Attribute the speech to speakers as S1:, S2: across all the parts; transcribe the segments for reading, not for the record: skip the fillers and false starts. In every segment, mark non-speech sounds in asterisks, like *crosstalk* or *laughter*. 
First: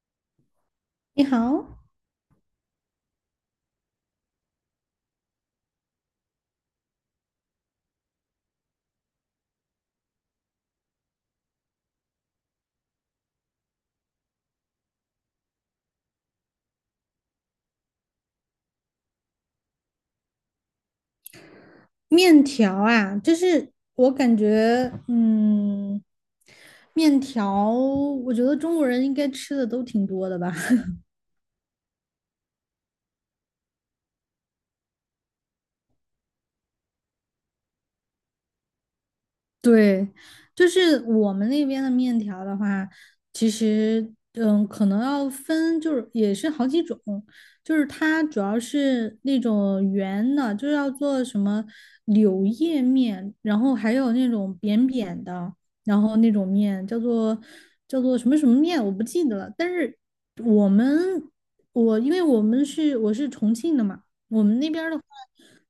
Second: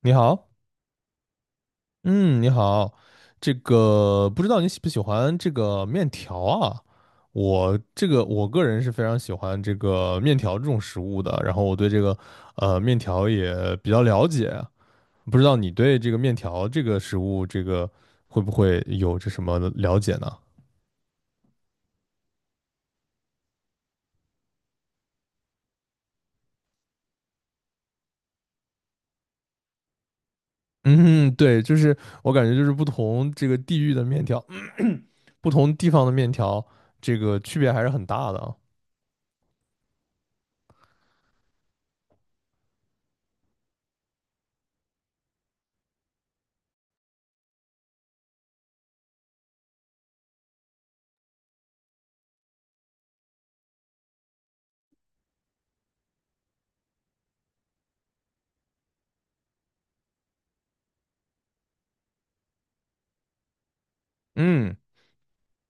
S1: 你好，
S2: 你好。
S1: 嗯，你好，这个不知道你喜不喜欢这个面条啊？我个人是非常喜欢这个面条这种食物的，然后我对这个面条也比较了解，不知道你对这个面条这个食物这个会不会有这什么的了解呢？
S2: 面条啊，就是我感觉，面条，我觉得中国人应该吃的都挺多的吧。*laughs*
S1: 嗯，对，就是我感觉就是不同这个地域的面条，*clears throat* 不同地方的面条，这个区别还是很大的啊。
S2: 对，就是我们那边的面条的话，其实可能要分，就是也是好几种，就是它主要是那种圆的，就是要做什么柳叶面，然后还有那种扁扁的，然后那种面叫做什么面，我不记得了。但是我们我因为我是重庆的嘛。我们那
S1: 嗯。
S2: 边儿的话，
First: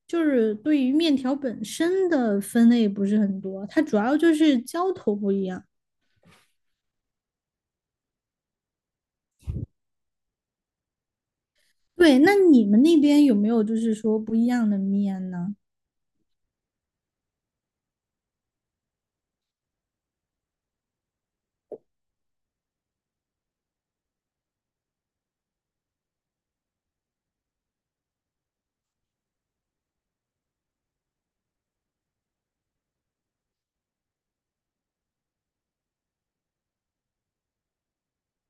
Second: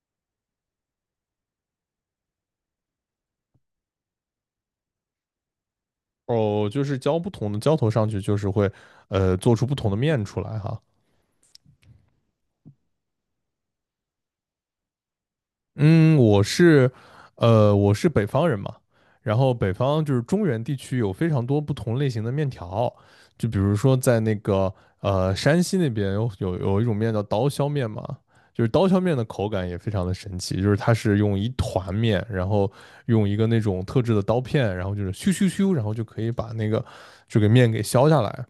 S2: 就是对于面条本身的分类不是很多，它主要就是浇头不一样。
S1: 哦，就是浇不同的浇头上去，就是会做出不同的面出来哈。
S2: 对，那你们那边有没有就是说不一样的面呢？
S1: 嗯，我是北方人嘛，然后北方就是中原地区有非常多不同类型的面条，就比如说在那个山西那边有一种面叫刀削面嘛。就是刀削面的口感也非常的神奇，就是它是用一团面，然后用一个那种特制的刀片，然后就是咻咻咻，然后就可以把那个这个面给削下来，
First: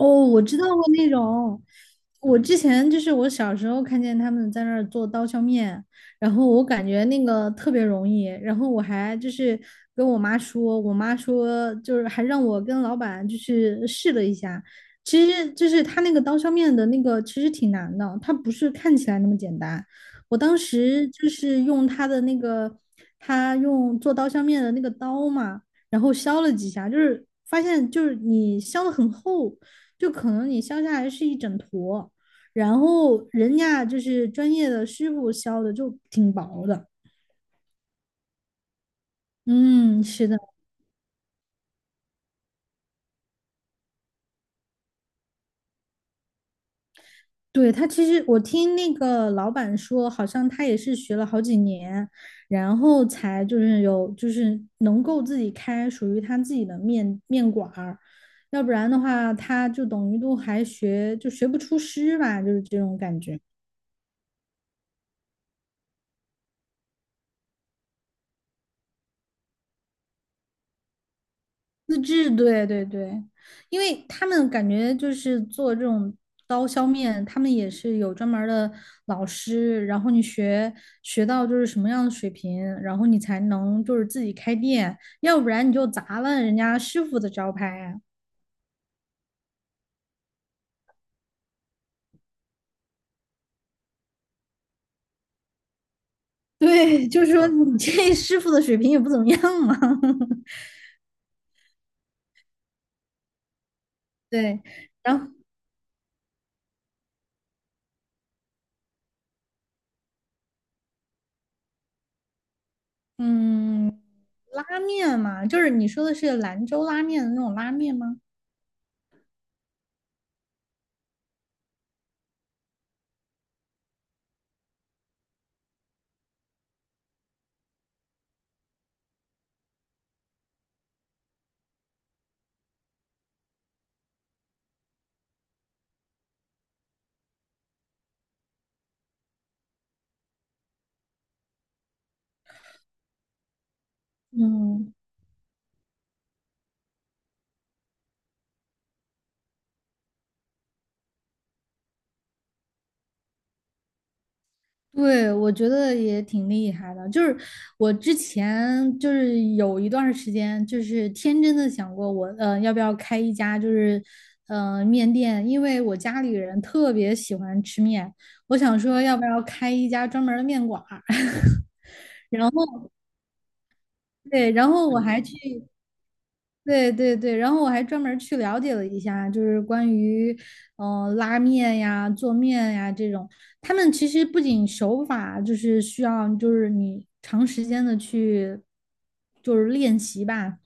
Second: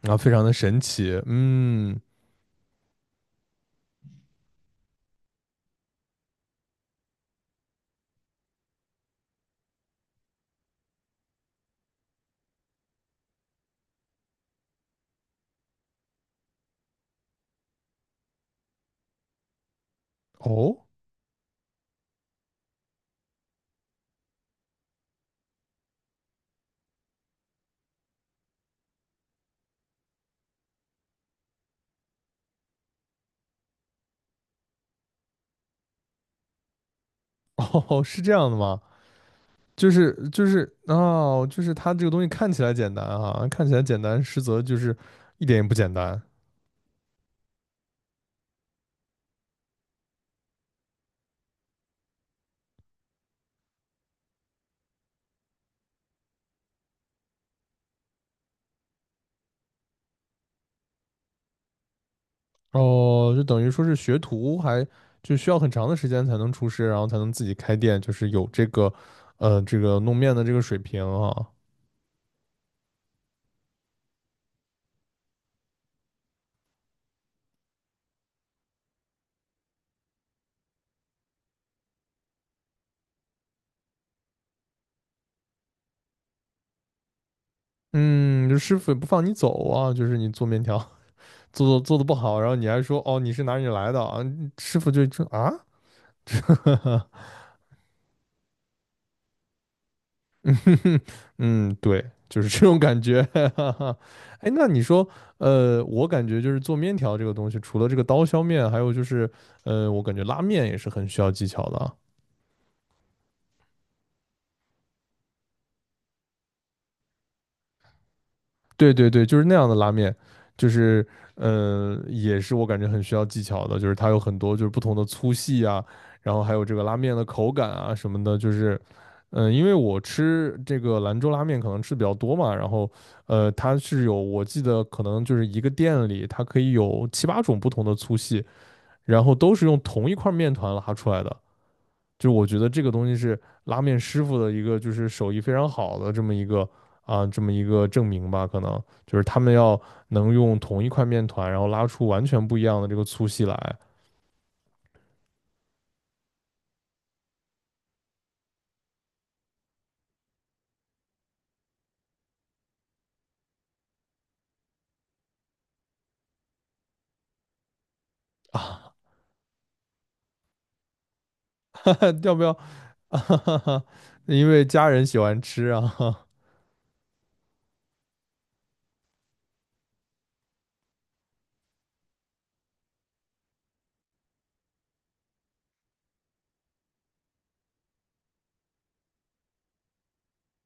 S1: 然后非
S2: 我
S1: 常的
S2: 知道
S1: 神
S2: 过那
S1: 奇。
S2: 种。
S1: 嗯，
S2: 我之前就是我小时候看见他们在那儿做刀削面，然后我感觉那个特别容易，然后我还就是跟我妈说，我妈说就是还让我跟老板就是试了一下，其实就是他那个刀削面的那个其实挺难的，它不是看起来那么简单。我当
S1: 哦
S2: 时就是用他的那个，他用做刀削面的那个刀嘛。然后削了几下，就是发现就是你削的很厚，就可能你削下来是一整坨，然后人家就是专业的师傅削的就挺薄的。
S1: 哦，是这样的吗？就
S2: 嗯，
S1: 是
S2: 是的。
S1: 就是哦，就是它这个东西看起来简单啊，看起来简单，实则就是一点也不简单。
S2: 对，他其实我听那个老板说，好像他也是学了好几年，然后才就是有就是能够自己开属于他自己的面馆儿，要不然的话，他就等于都还学不出师吧，就是这种感
S1: 哦，
S2: 觉。
S1: 就等于说是学徒还就需要很长的时间才能出师，然后才能自己开店，就是有这个弄面的这个水平啊。
S2: 自制，对对对，因为他们感觉就是做这种刀削面，他们也是有专门儿的老师，然后你学到就是什么样的水平，然后你才能就是自己开店，要不然你就砸了人家师傅的招牌啊。
S1: 嗯，就师傅也不放你走啊，就是你做面条做的不好，然后你还说哦你是哪里来的啊，嗯师傅就啊，
S2: *laughs* 对，
S1: *laughs*
S2: 就是说你这师傅的水平也不怎么样嘛。*laughs*
S1: *laughs* 嗯，对，就是这种感觉。*laughs* 哎，
S2: 对，
S1: 那你说，
S2: 然后
S1: 我感觉就是做面条这个东西，除了这个刀削面，还有就是，我感觉拉面也是很需要技巧的啊。
S2: 嗯，拉面嘛，就是你说的是兰州拉面的那种拉面吗？
S1: 对对对，就是那样的拉面，就是也是我感觉很需要技巧的，就是它有很多就是不同的粗细啊，然后还有这个拉面的口感啊什么的，就是因为我吃这个兰州拉面可能吃比较多嘛，然后它是有我记得可能就是一个店里它可以有七八种不同的粗细，然后都是用同一块面团拉出来的，就是我觉得这个东西是拉面师傅的一个就
S2: 嗯。
S1: 是手艺非常好的这么一个证明吧，可能就是他们要能用同一块面团，然后拉出完全不一样的这个粗细来。
S2: 对，我觉得也挺厉害的。就是我之前就是有一段时间，就是天真的想过我，要不要开一家就是，面店？因为我家里人特别喜欢吃面，我想
S1: 啊，
S2: 说要不要开一家专门儿的面馆儿。*laughs*
S1: *laughs* 要不要？*laughs* 因
S2: 对，
S1: 为
S2: 然
S1: 家
S2: 后我
S1: 人喜
S2: 还去
S1: 欢吃啊，
S2: 对对对，然后我还专门儿去了解了一下，就是关于拉面呀、做面呀这种，他们其实不仅手法就是需要，就是你长时间的去就是练习吧。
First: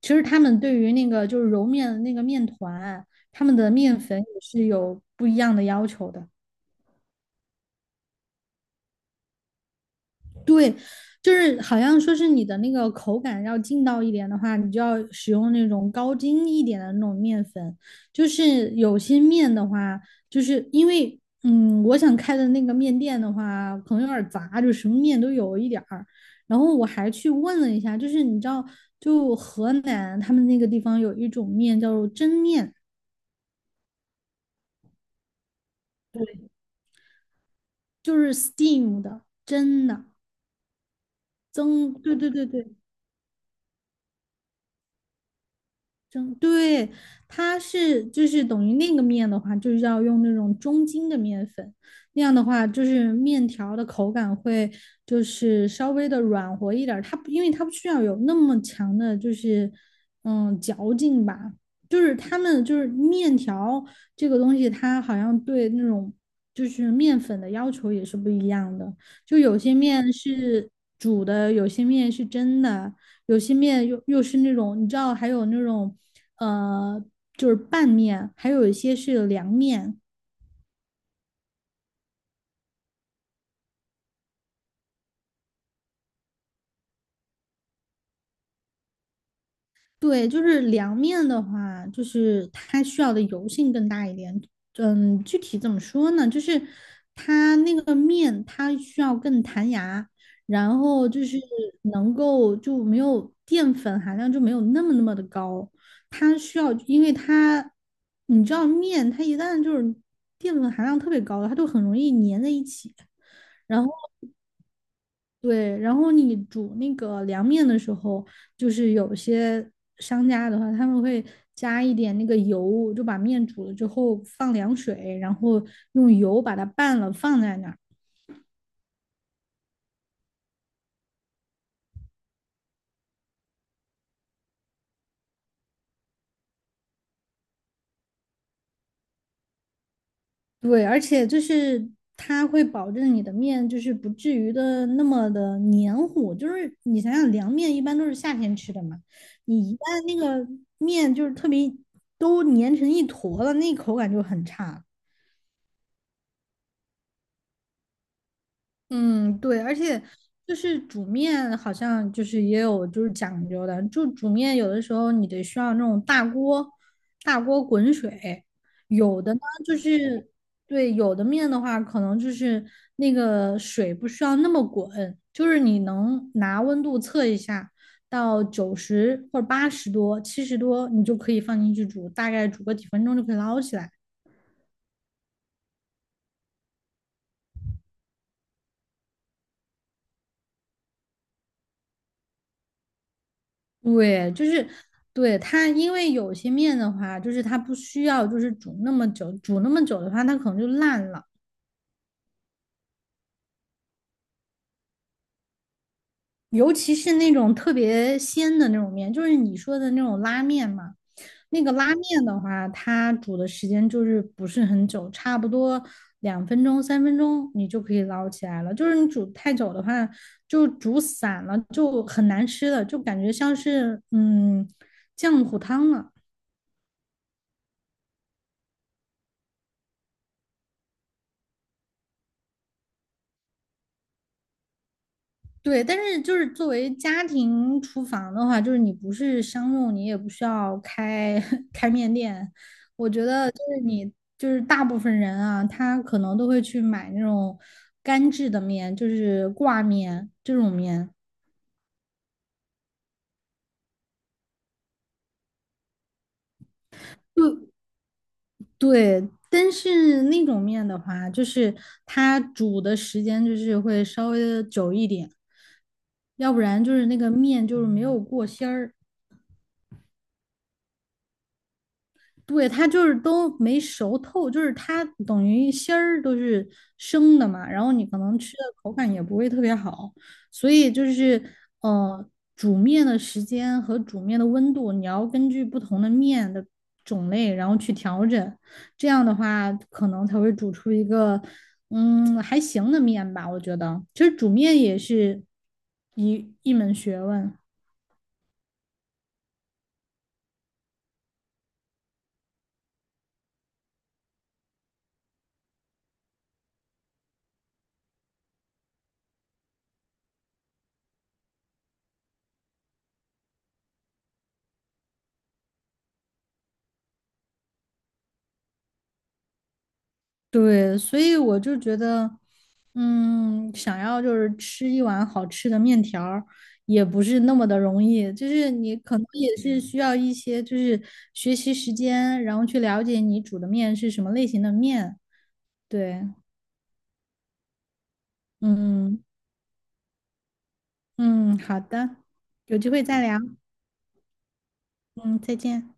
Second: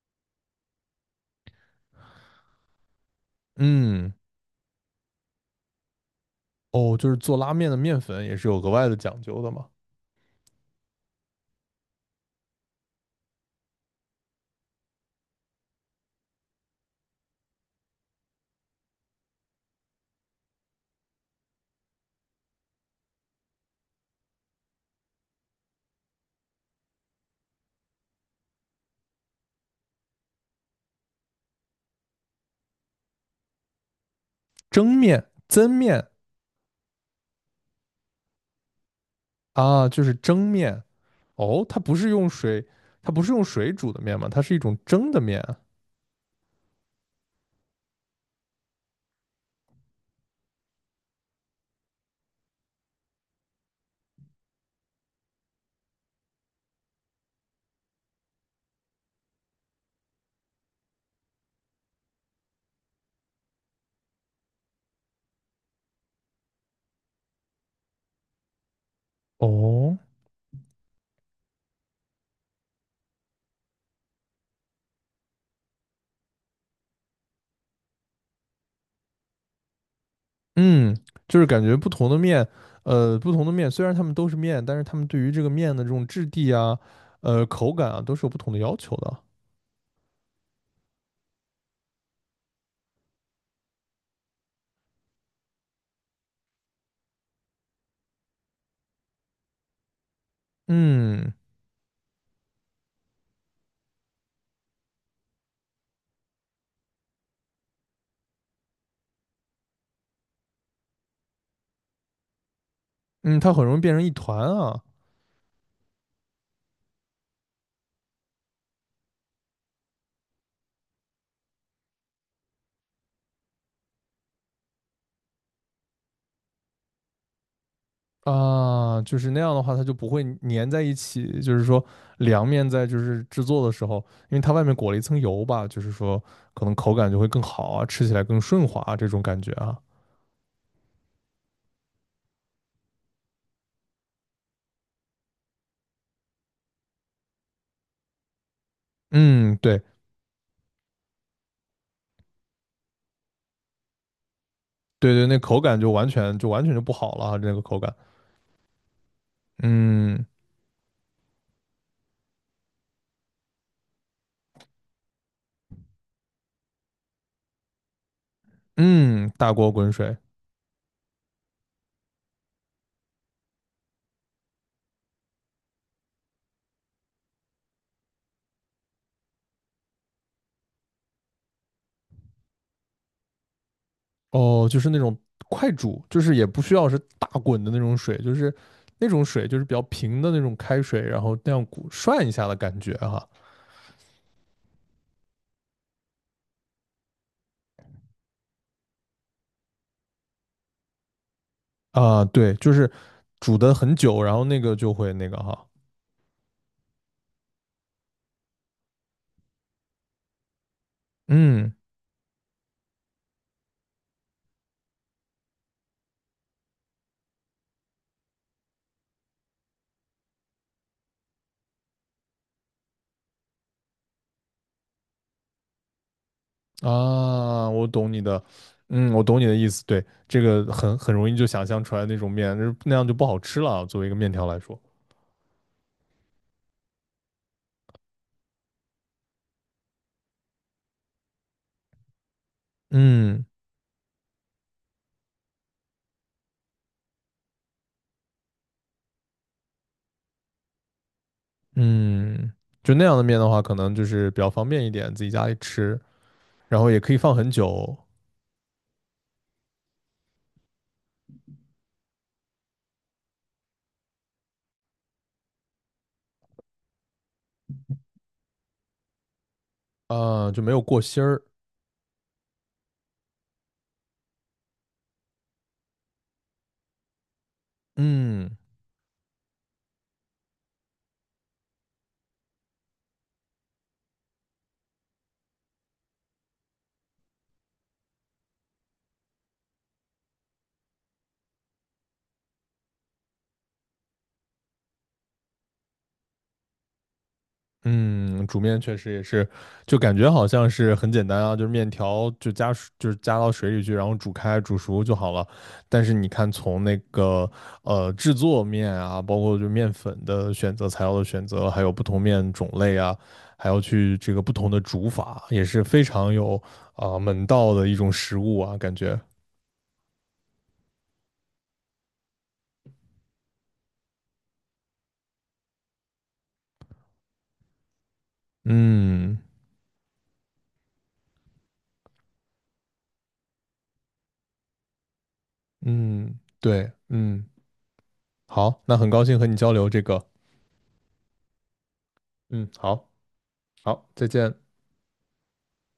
S2: 其实他们对于那个就是揉面的那个面团，他们的面
S1: 嗯，
S2: 粉也是有不一样的要求的。
S1: 哦，就是做拉面的面粉也是有额外的讲究的嘛，
S2: 对，就是好像说是你的那个口感要劲道一点的话，你就要使用那种高筋一点的那种面粉。就是有些面的话，就是因为我想开的那个面店的话，可能有点杂，就什么面都有一点儿。然后我还去问了一下，就是你知道，就河南他们那个地方有一种面叫做蒸面，
S1: 蒸面、蒸面。
S2: 就是 steam 的蒸
S1: 啊，就
S2: 的
S1: 是蒸面。哦，它
S2: 蒸，
S1: 不是
S2: 对对
S1: 用
S2: 对
S1: 水，
S2: 对。
S1: 它不是用水煮的面嘛，它是一种蒸的面啊。
S2: 蒸，对，它是就是等于那个面的话，就是要用那种中筋的面粉，那样的话就是面条的口感会就是稍微的软和一点儿，它不因为它不需要有那么强的就是嚼劲吧，就是他们就是面条这个东西，它好像对那种就是面粉的要求也是不一样的，就有些
S1: 哦。
S2: 面是煮的，有些面是蒸的。有些面又是那种，你知道，还有那种呃，就是拌面，还有一些是凉面。
S1: 嗯，就是感觉不同的面，呃，不同的面，虽然它们都是面，但是它们对于这个面的这种质地啊，口感啊，都是有不同的要求的。
S2: 对，就是凉面的话，就是它需要的油性更大一点。嗯，具体怎么说呢？就是它那个面，它需要更弹牙，然后就
S1: 嗯
S2: 是能够就没有淀粉含量就没有那么的高。它需要，因为它你知道面，它一旦就是淀粉含量特别高的，它就很容易粘在一起。
S1: 嗯，它很容易
S2: 然后
S1: 变成一团啊。
S2: 对，然后你煮那个凉面的时候，就是有些商家的话，他们会加一点那个油，就把面煮了之后放凉水，然后用油把它拌了放在那儿。
S1: 啊，就是那样的话，它就不会粘在一起。就是说，凉面在就是制作的时候，因为它外面裹了一层油吧，就是说可能口感就会更好啊，吃起来更顺滑啊，这种感觉啊。
S2: 对，而且就是它会保证你的面就是不至于的那么的黏糊。就是你想想，凉面一般都是夏天吃的嘛，
S1: 嗯，
S2: 你一旦
S1: 对
S2: 那个面就是特别都粘成一坨了，那口感就很差了。
S1: 对对，那口感就完全就不好了啊，这个口感。
S2: 嗯，对，而且
S1: 嗯。
S2: 就是煮面，好像就是也有就是讲究的，就煮面有的时候你得需要那种大锅，大锅滚水，有
S1: 嗯，
S2: 的呢
S1: 大锅
S2: 就
S1: 滚水。
S2: 是对，有的面的话，可能就是那个水不需要那么滚，就是你能拿温度测一下，到九十或者八十多、七十多，你就可以放进去煮，大概煮个几分钟就可以捞起来。
S1: 哦，就是那种快煮，就是也不需要是大滚的那种水，就是那种水就是比较平的那种开水，然后那样鼓涮一下的感觉哈。
S2: 对，就是对它，因为有些面的话，就是它不需要就是煮那么久，煮那么久的话，它可能就烂了。
S1: 啊，对，就是煮的很久，然后那个就会那个哈。
S2: 尤其是那种特别鲜的那种面，就是你说的那种拉面嘛，那个
S1: 嗯
S2: 拉面的话，它煮的时间就是不是很久，差不多两分钟、三分钟你就可以捞起来了。就是你煮太久的话，就煮散了，就很难吃了，就感觉像是浆糊汤了。
S1: 啊，我懂你的意思。对，这个很容易就想象出来那种面，就是那样就不好吃了啊，作为一个面条来说。
S2: 对，但是就是作为家庭厨房的话，就是你不是商用，你也不需要开 *laughs* 开面店。我觉
S1: 嗯
S2: 得就是你就是大部分人啊，他可能都会去买那种干制的面，就是挂面这种面。
S1: 嗯，就那样的面的话，可能就是比较方便一点，自己家里吃。然后也可以放
S2: 就
S1: 很久。
S2: 对，但是那种面的话，就是它煮的时间就是会稍微的久一点，要不然就是那个面就是没有过芯儿。
S1: 啊，就没有过芯儿。
S2: 对，它就是都没熟透，就是它等于芯儿都是生的嘛，然后你可能吃
S1: 嗯
S2: 的口感也不会特别好，所以就是呃，煮面的时间和煮面的温度，你要根据不同的面的种类，然后去调整，这样的话可能才会煮出一个还行的面吧，我觉得。其实煮面也是一门学问，
S1: 嗯，煮面确实也是，就感觉好像是很简单啊，就是面条就加水，就是加到水里去，然后煮开煮熟就好了。但是你看，从那个制作面啊，包括就面粉的选择、材料的选择，还有不同面种类啊，还要去这个不同的煮法，也是非常有门道的一种食物啊，感觉。
S2: 对，所以我就觉得。嗯，想要就是吃一碗好吃的面条儿也不是那么的容易。就是你可能
S1: 嗯
S2: 也是需要一些就是学习时间，然后去了解你煮的面是什么类型的面。对，
S1: 嗯，对，嗯。好，那很高
S2: 嗯
S1: 兴和你交流这个。
S2: 嗯，好的，
S1: 嗯，
S2: 有机会
S1: 好，
S2: 再聊。
S1: 好，再见。
S2: 嗯，再见。